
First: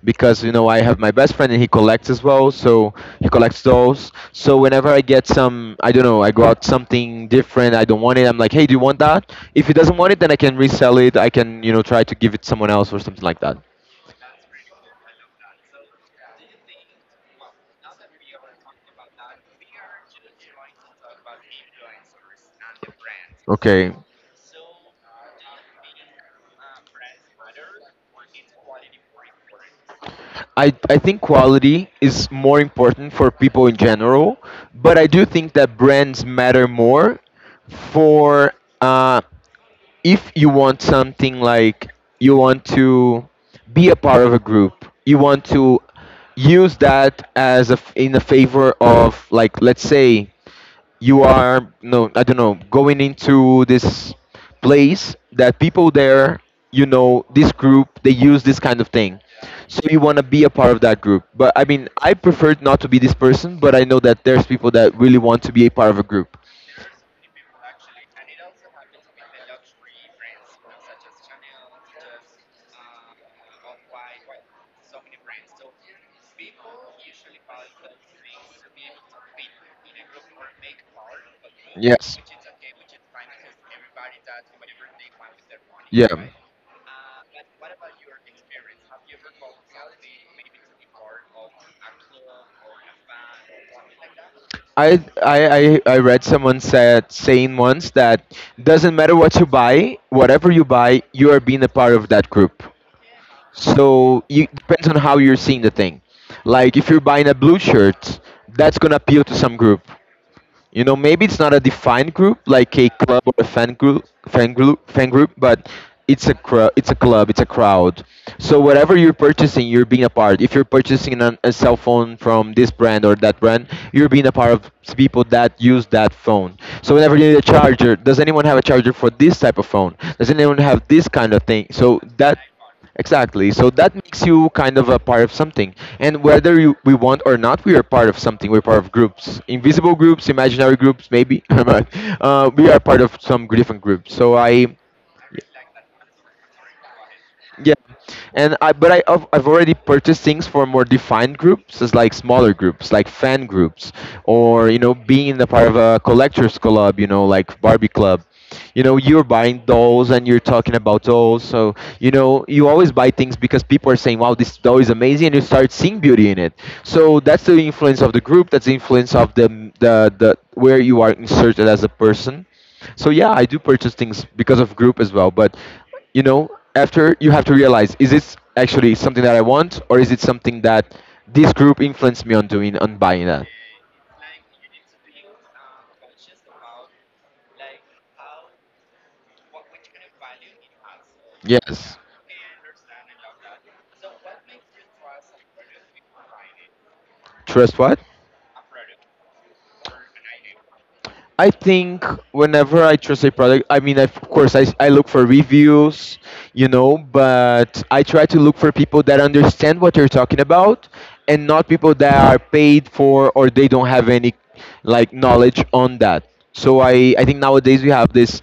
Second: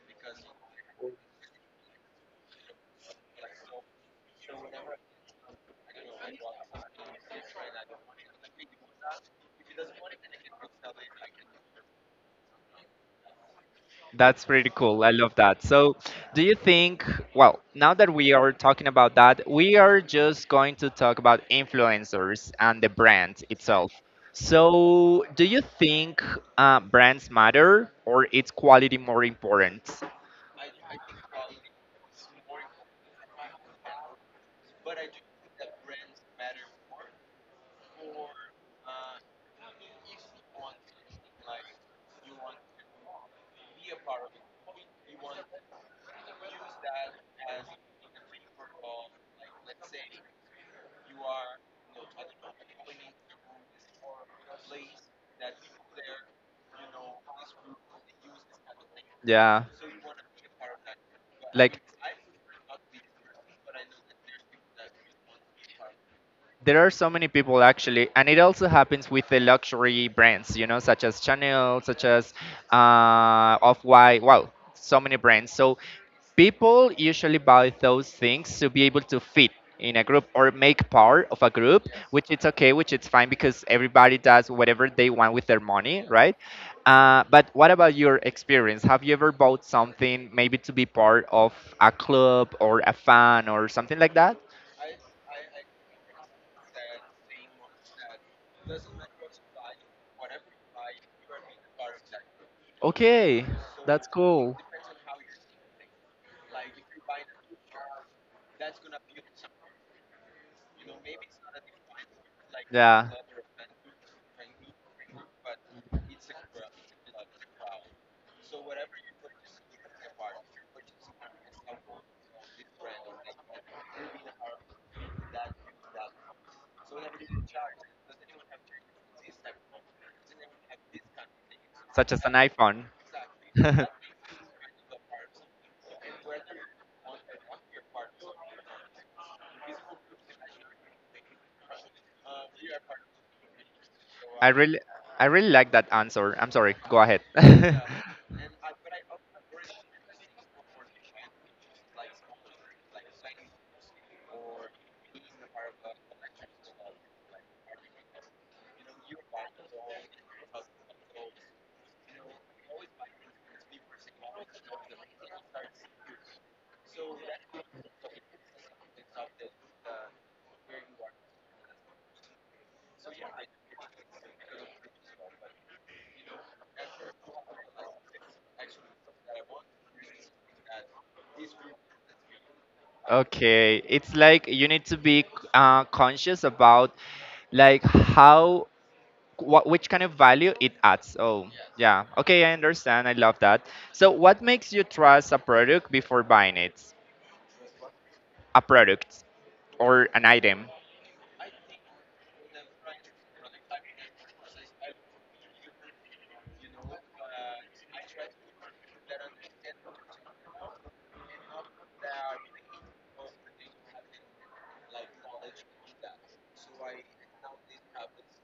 [SPEAKER 2] because you know I have my best friend and he collects as well, so he collects those. So whenever I get some, I don't know, I got something different, I don't want it. I'm like, hey, do you want that? If he doesn't want it, then I can resell it. I can you know try to give it someone else or something like that.
[SPEAKER 1] That's pretty cool. I love that. So, do you think, well, now that we are talking about that, we are just going to talk about influencers and the brand
[SPEAKER 2] Okay,
[SPEAKER 1] itself. So, do you think brands matter or is quality more important?
[SPEAKER 2] I think quality is more important for people in general, but I do think that brands matter more for uh, if you want something like you want to be a part of a group, you want to use that as a, in a favor of like let's say you are no I don't know going into this place that people there you know this group they use this kind of thing
[SPEAKER 1] Yeah.
[SPEAKER 2] so you want to be a part of that group but I
[SPEAKER 1] Like,
[SPEAKER 2] mean I prefer not to be this person but I know that there's people that really want to be a part of a group.
[SPEAKER 1] there are so many people actually, and it also happens with the luxury brands, you know, such as Chanel, such as off white wow, so many brands. So people usually buy those things to be able to fit in a group or make part of a group,
[SPEAKER 2] Yes,
[SPEAKER 1] which it's okay, which it's fine, because everybody does whatever they want with their money,
[SPEAKER 2] yeah.
[SPEAKER 1] right? But what about your experience? Have you ever bought something maybe to be part of a club or a fan or something like that?
[SPEAKER 2] I read someone said saying once that doesn't matter what you buy, whatever you buy you are being a part of that group.
[SPEAKER 1] Okay, that's
[SPEAKER 2] So you
[SPEAKER 1] cool.
[SPEAKER 2] depends on how you're seeing the thing. Like if you're buying a blue shirt, that's gonna appeal to some group. You know, maybe it's not a defined group like a
[SPEAKER 1] Yeah.
[SPEAKER 2] club or a fan group, but it's a it's a club, it's a crowd. So whatever you're purchasing, you're being a part. If you're purchasing a cell phone from this brand or that brand, you're being a part of people that use that phone. So whenever you need a charger, does anyone have a charger for this type of phone? Does anyone have this kind of thing? So
[SPEAKER 1] Such as an
[SPEAKER 2] that.
[SPEAKER 1] iPhone.
[SPEAKER 2] Exactly. So that makes you kind of a part of something. And whether we want or not, we are part of something. We're part of groups, invisible groups, imaginary groups, maybe. But, we are part of some different groups. So
[SPEAKER 1] I
[SPEAKER 2] I,
[SPEAKER 1] really, I really like that answer. I'm sorry. Go ahead.
[SPEAKER 2] yeah, and I but I I've already purchased things for more defined groups, as like smaller groups, like fan groups, or you know being in the part of a collectors club, you know like Barbie club. You know you're buying dolls and you're talking about dolls, so you know you always buy things because people are saying, "Wow, this doll is amazing," and you start seeing beauty in it. So that's the influence of the group. That's the influence of the the where you are inserted as a person. So yeah, I do purchase things because of group as well, but you know after you have to realize, is this actually something that I want, or is it something that this group influenced me on doing, on buying that?
[SPEAKER 1] Okay, it's like you need to be conscious about, like, how, what, which kind of value it adds. Oh,
[SPEAKER 2] Yes.
[SPEAKER 1] yeah. Okay, I understand. I love that. So, what makes you trust a product before buying it?
[SPEAKER 2] Trust what?
[SPEAKER 1] A product or an item.
[SPEAKER 2] I think whenever I trust a product, I mean, of course, I look for reviews, you know, but I try to look for people that understand what you're talking about, and not people that are paid for, or they don't have any like knowledge on that. So I think nowadays we have this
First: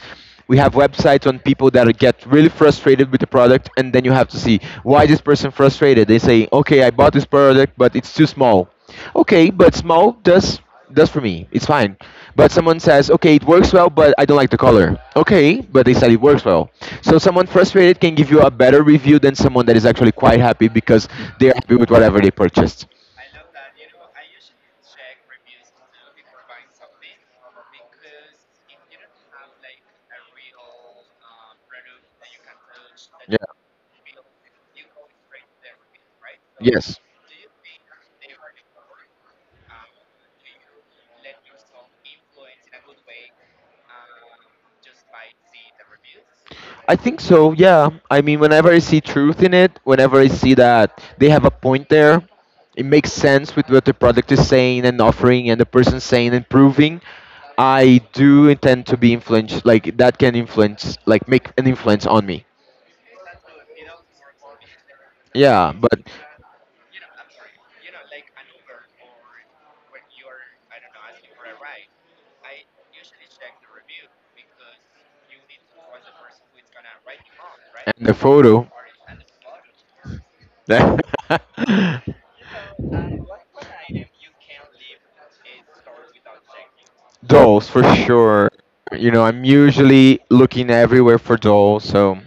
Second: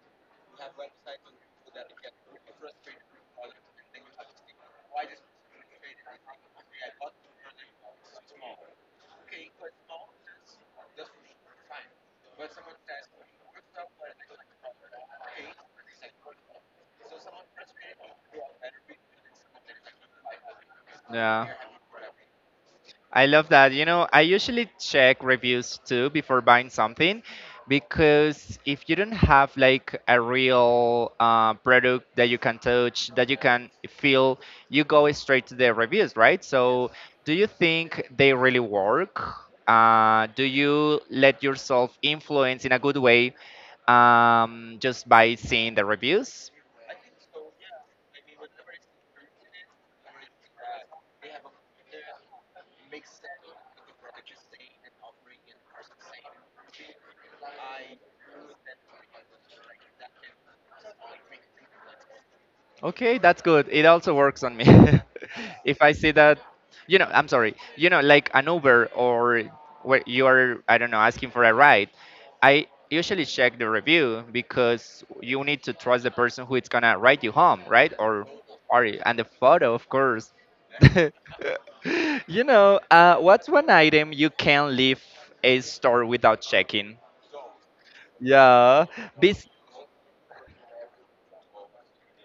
[SPEAKER 2] we have websites on people that get really frustrated with the product, and then you have to see why this person frustrated. They say, okay, I bought this product but it's too small. Okay, but small does for me it's fine. But someone says, okay, it works well but I don't like the color. Okay, but they said it works well. So someone frustrated can give you a better review than someone that is actually quite happy, because
[SPEAKER 1] Yeah.
[SPEAKER 2] they're happy with whatever they purchased.
[SPEAKER 1] I love that. You know, I usually check reviews too before buying something, because if you don't have, like, a real product that you can touch, that
[SPEAKER 2] Yeah.
[SPEAKER 1] you can feel, you go straight to the reviews, right? So,
[SPEAKER 2] Yes.
[SPEAKER 1] do you think they really work? Do you let yourself influence in a good way just by seeing the reviews?
[SPEAKER 2] I think so, yeah. I mean, whenever I see truth in it, whenever I see that they have a point there, it makes sense with what the product is saying and offering, and the person saying and proving, I do intend to be influenced. Like, that can influence, like, make an influence on me.
[SPEAKER 1] Okay, that's good. It also works on me.
[SPEAKER 2] Yeah,
[SPEAKER 1] If I
[SPEAKER 2] but
[SPEAKER 1] see that, you know, I'm sorry, you know, like an Uber or where you are, I don't know, asking for a ride, I usually check the review because you need to trust the person who is gonna ride you home, right?
[SPEAKER 2] and the photo.
[SPEAKER 1] Or and the photo, of course. You know, what's one item you can leave a store without checking?
[SPEAKER 2] Dolls for sure.
[SPEAKER 1] Yeah.
[SPEAKER 2] You know, I'm
[SPEAKER 1] Bes
[SPEAKER 2] usually looking everywhere for dolls. So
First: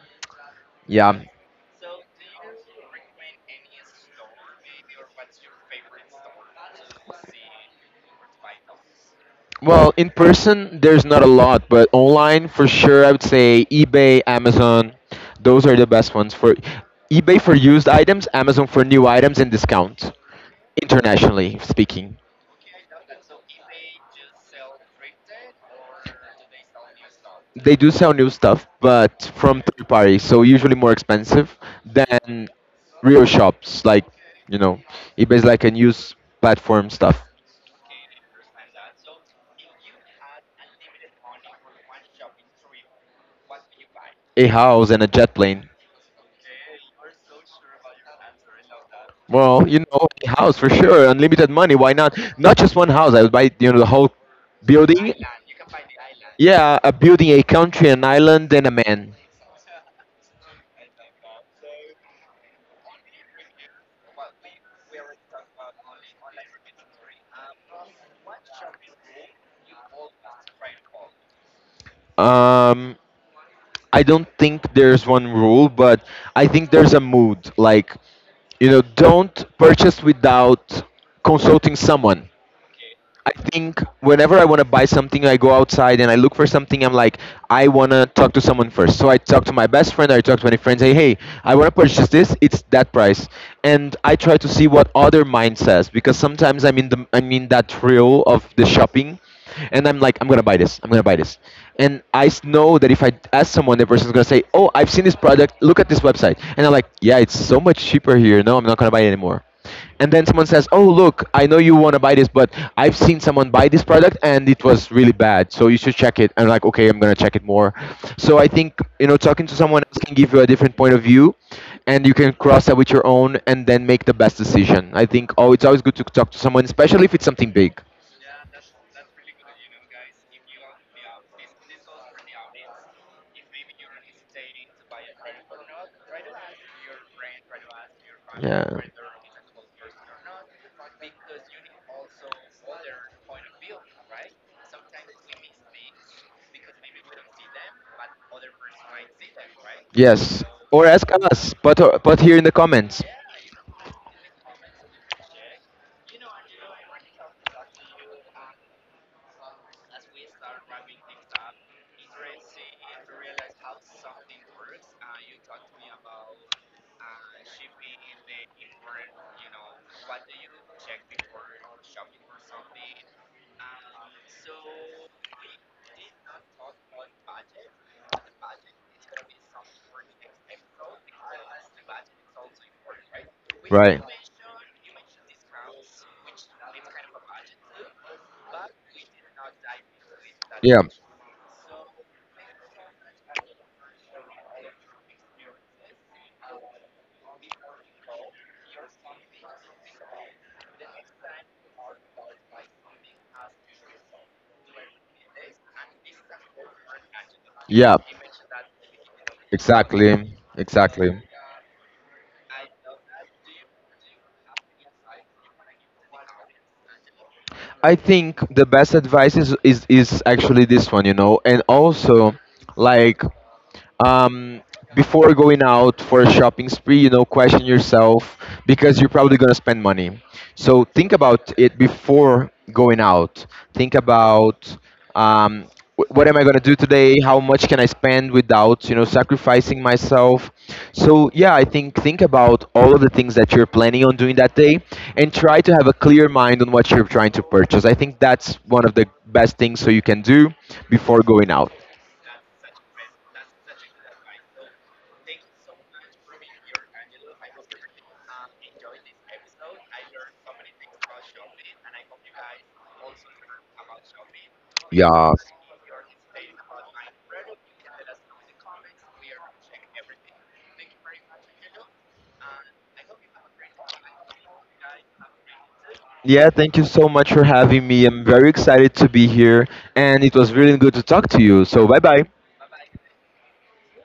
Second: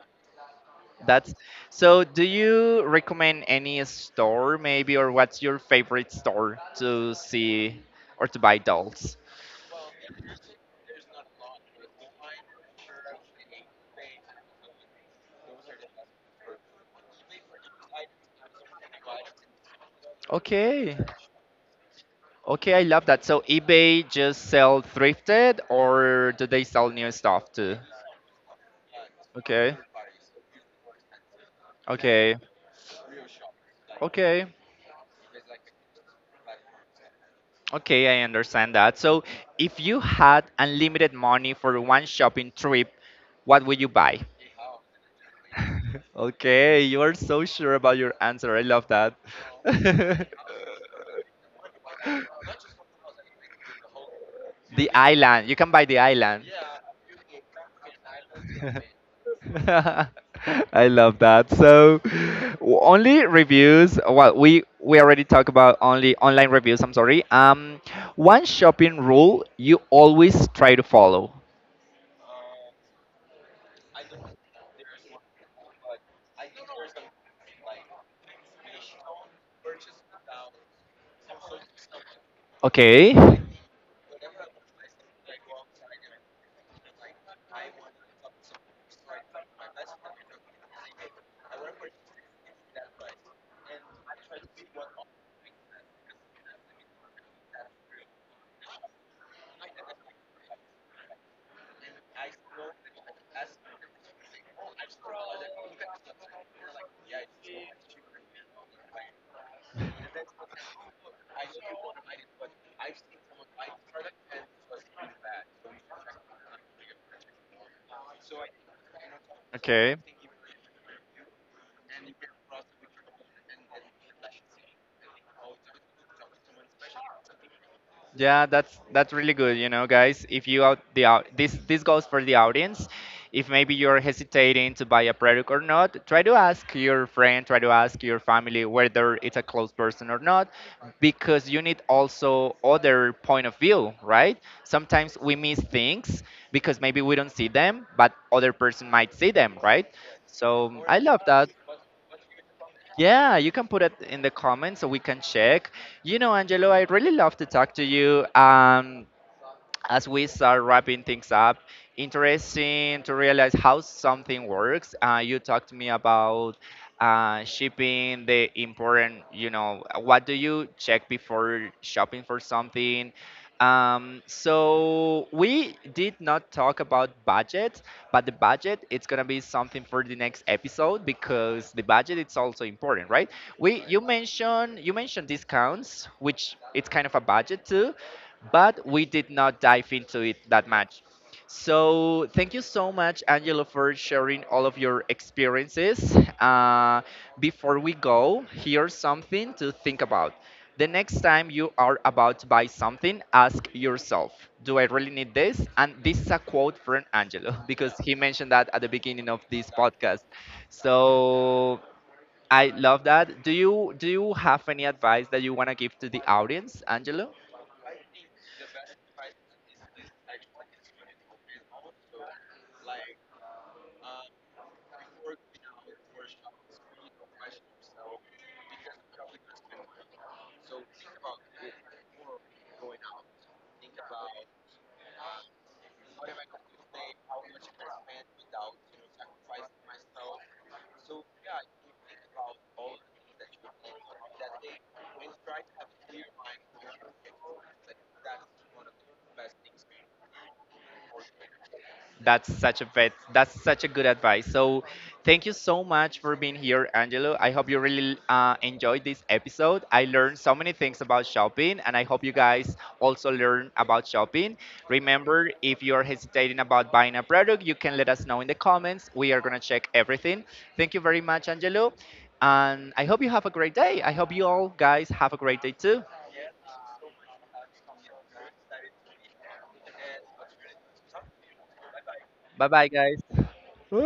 [SPEAKER 2] yeah,
[SPEAKER 1] That's so. Do you recommend any store, maybe, or what's your favorite store to see or to buy dolls?
[SPEAKER 2] well, in person, there's not a lot, but online for sure, I would say eBay, Amazon, those are the best ones for eBay for used items, Amazon for new items and discounts,
[SPEAKER 1] Okay,
[SPEAKER 2] internationally speaking.
[SPEAKER 1] okay, I love that. So eBay just sell thrifted, or do they sell new stuff too?
[SPEAKER 2] They do sell new stuff, but from
[SPEAKER 1] Okay,
[SPEAKER 2] third parties, so usually more expensive
[SPEAKER 1] okay,
[SPEAKER 2] than real shops. Like,
[SPEAKER 1] okay,
[SPEAKER 2] you know, eBay's like a news platform stuff.
[SPEAKER 1] okay. I understand that. So, if you had unlimited money for one shopping trip, what would you buy?
[SPEAKER 2] A house and a jet plane.
[SPEAKER 1] Okay, you are so sure about your answer. I love that.
[SPEAKER 2] Well, you know, a house for sure, unlimited money. Why not? Not just one house. I would buy, you know, the whole
[SPEAKER 1] The
[SPEAKER 2] building.
[SPEAKER 1] island. You can buy the island.
[SPEAKER 2] Yeah, a building, a country, an island, and a man.
[SPEAKER 1] I love that. So only reviews. Well, we already talked about only online reviews. I'm sorry. One shopping rule you always try to follow.
[SPEAKER 2] Um, I don't think there's one rule, but I think there's a mood. Like, you know, don't purchase without consulting someone.
[SPEAKER 1] Okay.
[SPEAKER 2] I think whenever I want to buy something, I go outside and I look for something. I'm like, I want to talk to someone first. So I talk to my best friend, I talk to my friends, say, hey, I want to purchase this. It's that price. And I try to see what other mind says, because sometimes I'm in that thrill of the shopping, and I'm like, I'm going to buy this. I'm going to buy this. And know that if I ask someone, the person's going to say, oh, I've seen this product. Look at this website. And I'm like, yeah, it's so much cheaper here. No, I'm not going to buy it anymore. And then someone says, "Oh, look, I know you want to buy this, but I've seen someone buy this product and it was really bad, so you should check it." And like, okay, I'm gonna check it more. So I think you know, talking to someone else
[SPEAKER 1] Okay.
[SPEAKER 2] can give you a different point of view, and you can cross that with your own, and then make the best decision. I think oh, it's always good to talk to someone, especially if it's something big.
[SPEAKER 1] Yeah, that's really good. You know, guys, if you out the out this, this goes for the audience. If maybe you're hesitating to buy a product or not, try to ask your friend, try to ask your family,
[SPEAKER 2] Yeah.
[SPEAKER 1] whether it's a close person or not, because you need also other point of view, right? Sometimes we miss things because maybe we don't see them, but other person might see them, right?
[SPEAKER 2] See yes.
[SPEAKER 1] So
[SPEAKER 2] Or
[SPEAKER 1] I
[SPEAKER 2] ask
[SPEAKER 1] love that.
[SPEAKER 2] us. Put here in the comments.
[SPEAKER 1] Yeah, you can put it in the comments so we can check. You know, Angelo, I really love to talk to you. As we start wrapping things up, interesting to realize how something works. You talked to me about shipping, the important, you know, what do you check before shopping for something? So, we did not talk about budget, but the budget it's gonna be something for the next episode because the budget it's also important, right? We
[SPEAKER 2] Right.
[SPEAKER 1] you mentioned discounts, which it's kind of a budget too, but we did not dive into it that
[SPEAKER 2] Yeah.
[SPEAKER 1] much. So thank you so much, Angelo, for sharing all of your experiences. Before we go, here's something to think about. The next time you are about to buy something, ask yourself, do I really need this? And this is a quote from Angelo because
[SPEAKER 2] Yeah.
[SPEAKER 1] he mentioned that at the beginning of this podcast.
[SPEAKER 2] Exactly. Exactly.
[SPEAKER 1] So I love that. Do you have any advice that you want to give to the audience, Angelo?
[SPEAKER 2] I think the best advice is, is actually this one, you know, and also like um, before going out for a shopping spree, you know, question yourself because you're probably going to spend money. So think about it before going out. Think about um, what am I going to do today? How much can I spend without, you know, sacrificing myself? So yeah, I think about all of the things that you're planning on doing that day, and try to have a clear mind on what you're trying to purchase. I think that's one of the best things so you can do before going out.
[SPEAKER 1] That's such a bet. That's such a good advice. So, thank you so much for being here, Angelo. I hope you really enjoyed this episode. I learned so many things about shopping, and I hope you guys also learn about shopping.
[SPEAKER 2] Yeah,
[SPEAKER 1] Remember, if you're hesitating about buying a product, you can let us know in the comments. We are gonna check everything. Thank you very much, Angelo, and I hope you have a great day. I hope you all guys have a great day too.
[SPEAKER 2] yeah. Thank you so much for having me. I'm very excited to be here, and it was really good to talk to you. So bye bye.
[SPEAKER 1] Bye bye, guys.